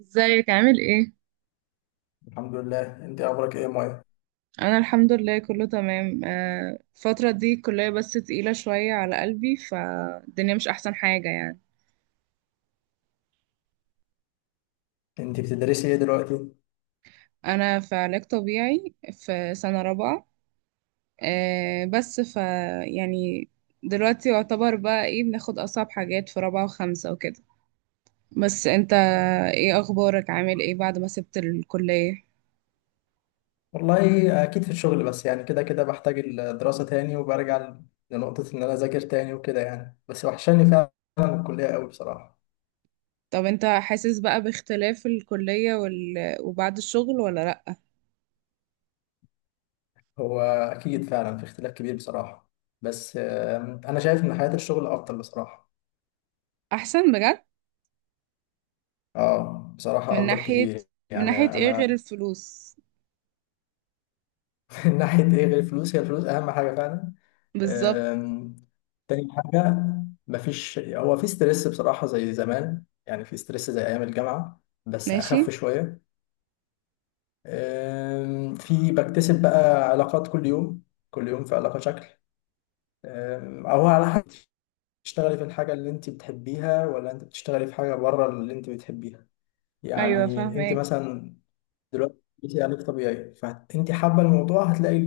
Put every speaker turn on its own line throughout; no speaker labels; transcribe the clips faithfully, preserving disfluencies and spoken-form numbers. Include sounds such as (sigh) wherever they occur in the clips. ازيك عامل ايه؟
الحمد لله. انت اخبارك ايه يا مايا؟
انا الحمد لله كله تمام. آه، الفترة دي الكلية بس تقيلة شوية على قلبي، فالدنيا مش احسن حاجة يعني.
انت بتدرسي ايه دلوقتي؟
انا في علاج طبيعي في سنة رابعة. آه، بس ف يعني دلوقتي يعتبر بقى ايه، بناخد اصعب حاجات في رابعة وخمسة وكده. بس انت، ايه اخبارك، عامل ايه بعد ما سبت الكلية؟
والله، اكيد في الشغل، بس يعني كده كده بحتاج الدراسة تاني، وبرجع لنقطة ان انا اذاكر تاني وكده، يعني بس وحشاني فعلا الكلية قوي بصراحة.
طب انت حاسس بقى باختلاف الكلية وال... وبعد الشغل ولا لأ؟
هو اكيد فعلا في اختلاف كبير بصراحة، بس آم، انا شايف ان حياة الشغل افضل بصراحة.
احسن بجد؟
اه بصراحة
من
افضل
ناحية
كتير،
من ناحية
يعني
ايه غير
انا
الفلوس؟
(laughs) من ناحية ايه غير الفلوس؟ هي الفلوس اهم حاجة فعلا.
بالظبط.
آم، تاني حاجة، مفيش هو في ستريس بصراحة زي زمان، يعني في ستريس زي ايام الجامعة بس
ماشي.
اخف شوية. أم، في بكتسب بقى علاقات كل يوم، كل يوم في علاقة شكل. أم، أو على حسب بتشتغلي في الحاجة اللي أنت بتحبيها، ولا أنت بتشتغلي في حاجة بره اللي أنت بتحبيها.
ايوه
يعني أنت
فاهمك.
مثلا دلوقتي بتدرسي علاج طبيعي، فأنت حابة الموضوع هتلاقي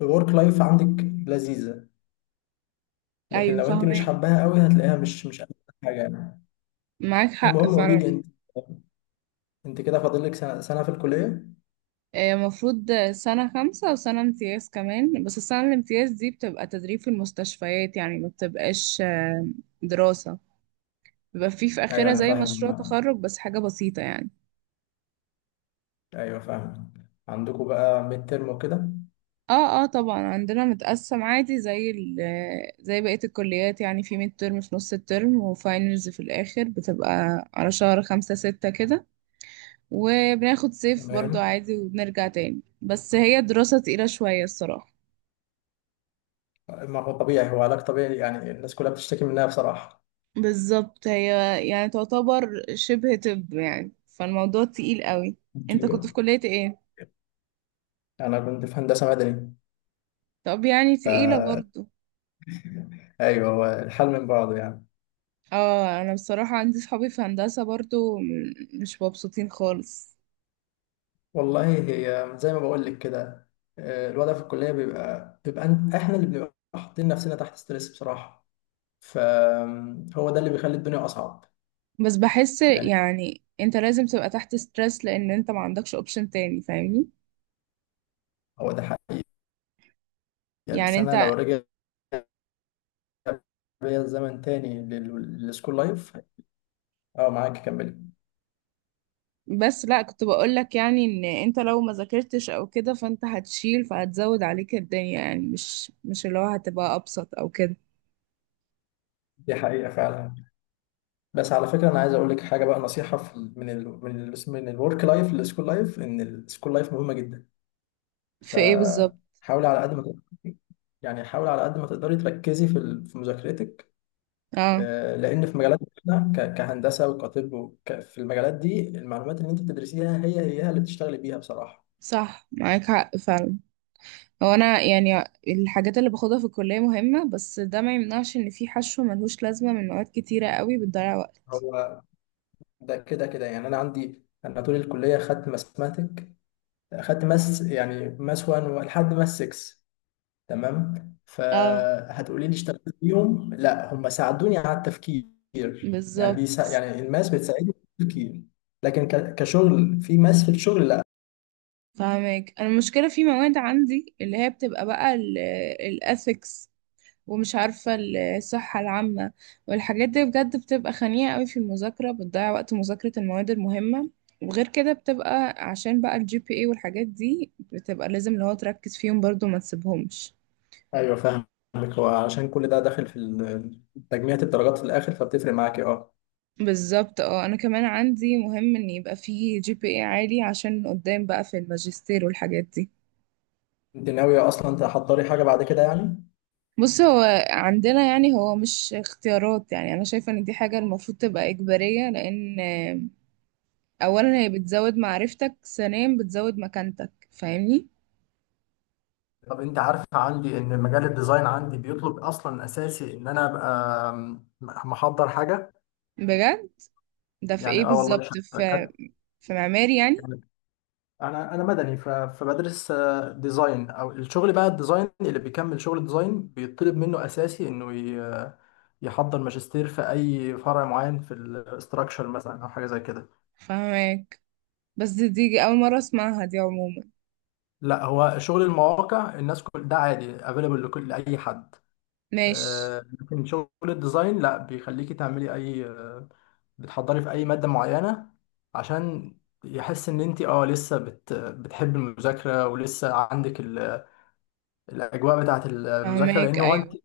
الورك لايف عندك لذيذة. لكن
ايوه
لو أنت مش
فاهمك.
حباها قوي هتلاقيها مش مش أحسن حاجة يعني.
معاك حق
المهم قولي لي
فعلا.
أنت أنت كده فاضل لك سنة سنة في الكلية؟
آه، المفروض سنة خمسة وسنة امتياز كمان، بس السنة الامتياز دي بتبقى تدريب في المستشفيات، يعني ما بتبقاش آه، دراسة. بيبقى فيه في
أيوه
آخرها
أنا
زي
فاهم.
مشروع تخرج، بس حاجة بسيطة يعني.
أيوه فاهم. عندكم بقى ميد ترم وكده؟
اه اه، طبعا عندنا متقسم عادي، زي ال زي بقية الكليات يعني. في ميد ترم في نص الترم، وفاينلز في الآخر بتبقى على شهر خمسة ستة كده. وبناخد صيف برضو
تمام.
عادي وبنرجع تاني، بس هي دراسة تقيلة شوية الصراحة.
ما هو طبيعي، هو علاج طبيعي يعني، الناس كلها بتشتكي منها بصراحة
بالظبط، هي يعني تعتبر شبه طب يعني، فالموضوع تقيل قوي. انت كنت
دكتور.
في كلية ايه؟
أنا كنت في هندسة مدني.
طب يعني تقيلة
فا
برضو.
أيوه، هو الحل من بعضه يعني.
اه، انا بصراحة عندي صحابي في هندسة برضو م- مش مبسوطين خالص.
والله هي زي ما بقول لك كده، آه، الوضع في الكلية بيبقى بيبقى أنت- إحنا اللي بنبقى حاطين نفسنا تحت ستريس بصراحة، فهو ده اللي بيخلي الدنيا أصعب،
بس بحس
يعني
يعني انت لازم تبقى تحت ستريس، لان انت ما عندكش اوبشن تاني، فاهمني.
هو ده حقيقي.
يعني
بس أنا لو
انت،
رجع بيا الزمن تاني لل- للسكول لايف. أه، معاك كملي.
بس لا، كنت بقولك يعني ان انت لو ما ذاكرتش او كده، فانت هتشيل، فهتزود عليك الدنيا، يعني مش مش اللي هو هتبقى ابسط او كده.
دي حقيقة فعلا. بس على فكره انا عايز اقول لك حاجه بقى، نصيحه في ال- من ال من ال من الورك لايف للسكول لايف، ان السكول لايف مهمه جدا،
في ايه بالظبط؟
فحاولي على قد ما تقدر. يعني حاولي على قد ما تقدري تركزي في ال- في مذاكرتك.
اه.
آه، لان في مجالات، احنا ك- كهندسه وكطب وك- في المجالات دي المعلومات اللي انت بتدرسيها هي هي اللي بتشتغلي بيها بصراحه.
صح، معاك حق فعلا. هو انا يعني الحاجات اللي باخدها في الكلية مهمة، بس ده ما يمنعش ان في حشو ملهوش لازمة من مواد كتيرة قوي بتضيع وقت.
هو ده كده كده يعني، انا عندي انا طول الكليه خدت ماثماتيك. خدت ماس، يعني ماس واحد لحد ماس ستة. تمام،
اه.
فهتقولي لي اشتغلت بيهم؟ لا، هم ساعدوني على التفكير. يعني بيسا...
بالظبط.
يعني الماس بتساعدني في التفكير. لكن ك... كشغل، في ماس في الشغل لا.
فاهمك، انا المشكلة في مواد عندي اللي هي بتبقى بقى الاثكس، ومش عارفة ال- الصحة العامة، والحاجات دي بجد بتبقى خنيقة قوي في المذاكرة، بتضيع وقت مذاكرة المواد المهمة. وغير كده بتبقى عشان بقى الجي بي اي والحاجات دي، بتبقى لازم اللي هو تركز فيهم برضو ما تسيبهمش.
ايوه فاهمك. هو عشان كل ده داخل في ال- تجميع الدرجات في الاخر، فبتفرق معاكي اه.
بالظبط. اه، انا كمان عندي مهم ان يبقى فيه جي بي اي عالي، عشان قدام بقى في الماجستير والحاجات دي.
انت ناويه اصلا تحضري حاجه بعد كده يعني؟
بص، هو عندنا يعني هو مش اختيارات، يعني انا شايفة ان دي حاجة المفروض تبقى اجبارية، لان اولا هي بتزود معرفتك، ثانيا بتزود مكانتك، فاهمني.
طب انت عارف عندي ان مجال الديزاين عندي بيطلب اصلا، اساسي ان انا ابقى محضر حاجه.
بجد؟ ده في
يعني
ايه
اه والله،
بالظبط، في
شركات،
في معماري يعني؟
انا انا مدني، ف- فبدرس آه، ديزاين، او الشغل بقى، الديزاين اللي بيكمل شغل الديزاين بيطلب منه اساسي انه ي- يحضر ماجستير في اي فرع معين في الاستراكشر مثلا او حاجه زي كده.
فاهمك. بس دي, دي اول مره اسمعها، دي عموما.
لا، هو شغل المواقع الناس كل ده عادي افيلبل لكل لاي حد.
ماشي.
آه، لكن شغل الديزاين لا، بيخليكي تعملي اي، آه، بتحضري في اي ماده معينه، عشان يحس ان انت اه لسه بت بتحب المذاكره، ولسه عندك الاجواء بتاعه المذاكره،
فاهمك
لان هو انت
ايوه.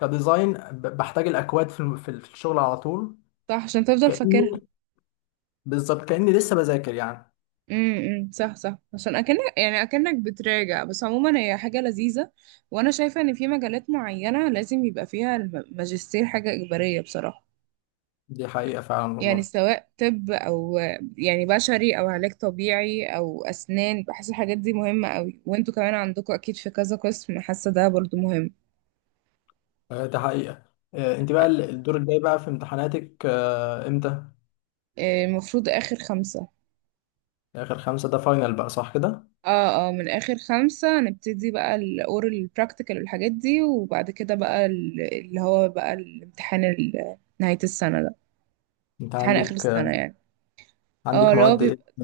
كديزاين ب- بحتاج الاكواد في الم- في ال- في الشغل على طول.
صح، عشان تفضل
كاني،
فاكرها.
بالظبط كاني لسه بذاكر يعني.
امم إمم. صح صح، عشان اكنك يعني اكنك بتراجع، بس عموما هي حاجه لذيذه. وانا شايفه ان في مجالات معينه لازم يبقى فيها الماجستير حاجه اجباريه بصراحه.
دي حقيقه فعلا
يعني
والله.
سواء طب، او يعني بشري او علاج طبيعي او اسنان، بحس الحاجات دي مهمة قوي. وانتوا كمان عندكم اكيد في كذا قسم، حاسة ده برضو مهم.
آه، ده حقيقه. آه، انت بقى ال- الدور الجاي بقى في امتحاناتك آه، امتى؟
آه، المفروض اخر خمسة.
اخر خمسه ده فاينل بقى صح كده؟
اه اه، من اخر خمسة نبتدي بقى الاورال براكتيكال والحاجات دي، وبعد كده بقى ال- اللي هو بقى الامتحان ال- نهاية السنة ده.
انت
امتحان اخر
عندك آه،
السنة يعني. اه،
عندك
اللي هو
مواد ايه؟
بيبقى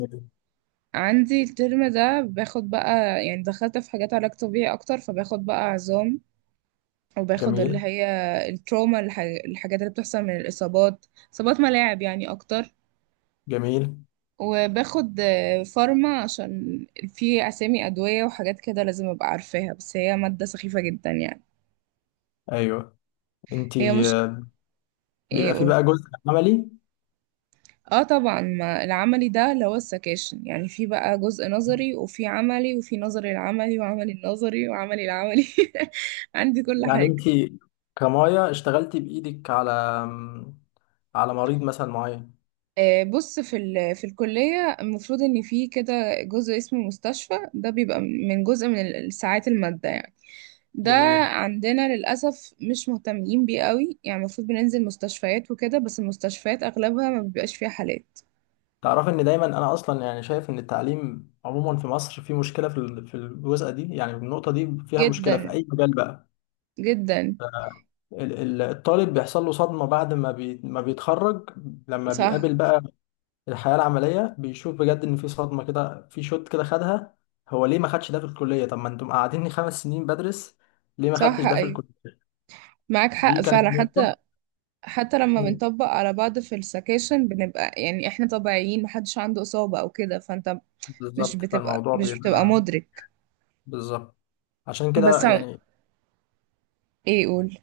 عندي الترم ده باخد بقى، يعني دخلت في حاجات علاج طبيعي اكتر، فباخد بقى عظام. وباخد اللي
جميل.
هي التروما، الح- الحاجات اللي بتحصل من الإصابات، إصابات ملاعب يعني أكتر.
جميل.
وباخد آه، فارما، عشان في أسامي أدوية وحاجات كده لازم أبقى عارفاها، بس هي مادة سخيفة جدا يعني.
ايوه، انت
هي مش،
آه،
إيه
بيبقى في
أقول.
بقى جزء عملي؟
اه طبعا، ما العملي ده اللي هو السكاشن. يعني في بقى جزء نظري، وفي عملي، وفي نظري العملي، وعملي النظري، وعملي العملي. (laughs) عندي كل
يعني
حاجة.
انت كمايا اشتغلتي بايدك على على مريض مثلا معين؟
آه، بص، في ال... في الكلية المفروض إن في كده جزء اسمه مستشفى، ده بيبقى من جزء من ال- ساعات المادة يعني. ده
جميل.
عندنا للأسف مش مهتمين بيه قوي، يعني المفروض بننزل مستشفيات وكده، بس المستشفيات أغلبها ما بيبقاش فيها حالات.
تعرف ان دايما انا اصلا يعني شايف ان التعليم عموما في مصر فيه مشكله في ال- في الجزء دي، يعني النقطه دي فيها مشكله في
جدا.
اي مجال بقى.
جدا.
ال- ال- الطالب بيحصل له صدمه بعد ما بي ما بيتخرج، لما
صح
بيقابل بقى الحياه العمليه، بيشوف بجد ان في صدمه كده، في شوت كده خدها. هو ليه ما خدش ده في الكليه؟ طب ما انتم قاعديني خمس سنين بدرس، ليه ما خدتش
صح،
ده في
أيوة.
الكليه؟
معاك
دي
حق
كانت
فعلا حتى.
نقطه.
حتى لما
مم.
بنطبق على بعض في السكاشن، بنبقى يعني احنا طبيعيين، محدش عنده إصابة أو كده، فأنت مش
بالظبط،
بتبقى
فالموضوع
مش بتبقى
بيبقى
مدرك.
بالظبط. عشان
بس
كده
عم-
يعني،
ايه، قول.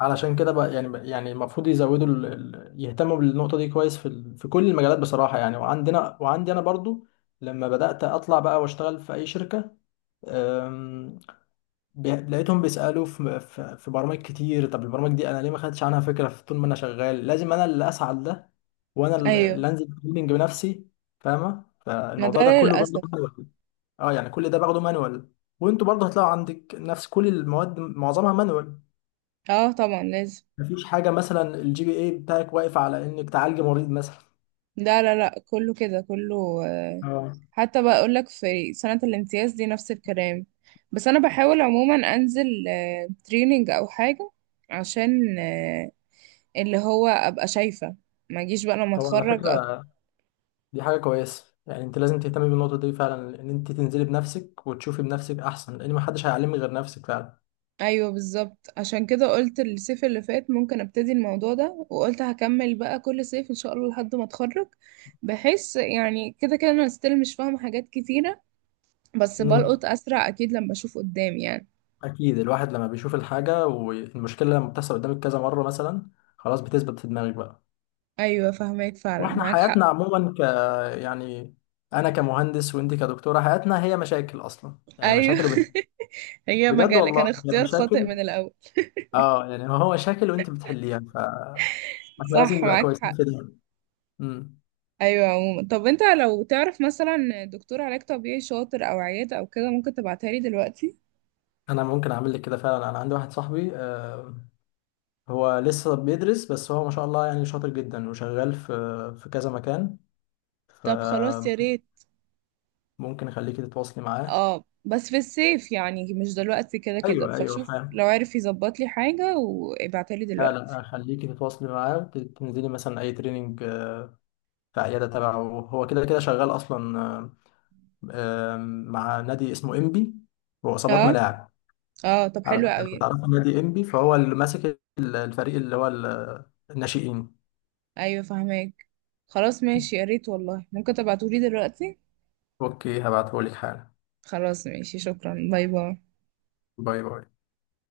علشان كده بقى يعني، يعني المفروض يزودوا ال... ال- يهتموا بالنقطة دي كويس في ال... في كل المجالات بصراحة يعني. وعندنا وعندي أنا برضو لما بدأت أطلع بقى وأشتغل في أي شركة، أم... بي... لقيتهم بيسألوا في... في في برامج كتير. طب البرامج دي أنا ليه ما خدتش عنها فكرة؟ في طول ما أنا شغال لازم أنا اللي أسعى لده، وأنا
ايوه.
اللي أنزل تريننج بنفسي. فاهمة،
ما ده
فالموضوع ده كله برضه
للاسف.
مانوال. أه، يعني كل ده باخده مانوال. وأنتوا برضه هتلاقوا عندك نفس، كل المواد معظمها مانوال.
اه طبعا لازم.
مفيش حاجه مثلا الجي بي اي بتاعك واقف على انك تعالج مريض مثلا.
لا لا لا، كله كده كله آه،
اه.
حتى بقى اقول لك، في سنة الامتياز دي نفس الكلام. بس انا بحاول عموما انزل تريننج او حاجة، عشان آه، اللي هو ابقى شايفة، ما اجيش بقى لما
هو على
اتخرج أت...
فكره، دي حاجه كويسه. يعني انت لازم تهتمي بالنقطه دي فعلا، ان انت تنزلي بنفسك وتشوفي بنفسك احسن، لان محدش هيعلمك غير نفسك فعلا.
ايوه بالظبط، عشان كده قلت الصيف اللي فات ممكن ابتدي الموضوع ده، وقلت هكمل بقى كل صيف ان شاء الله لحد ما اتخرج. بحيث يعني كده كده انا ستيل مش فاهمة حاجات كتيرة، بس
امم.
بلقط اسرع اكيد لما اشوف قدامي يعني.
اكيد الواحد لما بيشوف الحاجه والمشكله لما بتحصل قدامك كذا مره مثلا، خلاص بتثبت في دماغك بقى.
ايوه فهماك فعلا،
واحنا
معاك حق.
حياتنا عموما ك يعني، انا كمهندس وانت كدكتوره، حياتنا هي مشاكل اصلا، يعني
ايوه.
مشاكل وبنحل.
(laughs) هي
بجد
مجال كان
والله، هي
اختيار خاطئ
مشاكل.
من الاول.
اه يعني هو مشاكل وانت بتحليها. احنا لازم
صح
نبقى
معاك
كويسين
حق.
في ده. امم.
ايوه عموما. طب انت لو تعرف مثلا دكتور علاج طبيعي شاطر او عياده او كده، ممكن تبعتها لي دلوقتي.
انا ممكن اعمل لك كده فعلا. انا عندي واحد صاحبي، آه، هو لسه بيدرس، بس هو ما شاء الله يعني شاطر جدا، وشغال في في كذا مكان،
طب خلاص يا
فممكن
ريت.
اخليكي تتواصلي معاه.
اه بس في الصيف يعني مش دلوقتي كده كده،
ايوه ايوه
فشوف
فاهم.
لو عارف يظبط لي حاجه وابعتها لي
لا،
دلوقتي.
لا اخليكي تتواصلي معاه، وتنزلي مثلا اي تريننج آه، في عياده تبعه. هو كده كده شغال اصلا، آه، آه، مع نادي اسمه انبي، واصابات
اه
ملاعب.
اه، طب
عارف؟
حلو قوي.
تعرف نادي انبي؟ فهو اللي ماسك ال- الفريق اللي هو ال- الناشئين.
ايوه فهماك. خلاص ماشي، يا ريت والله، ممكن تبعتولي دلوقتي.
اوكي، هبعتهولك حالا.
خلاص ماشي، شكرا، باي باي.
باي باي.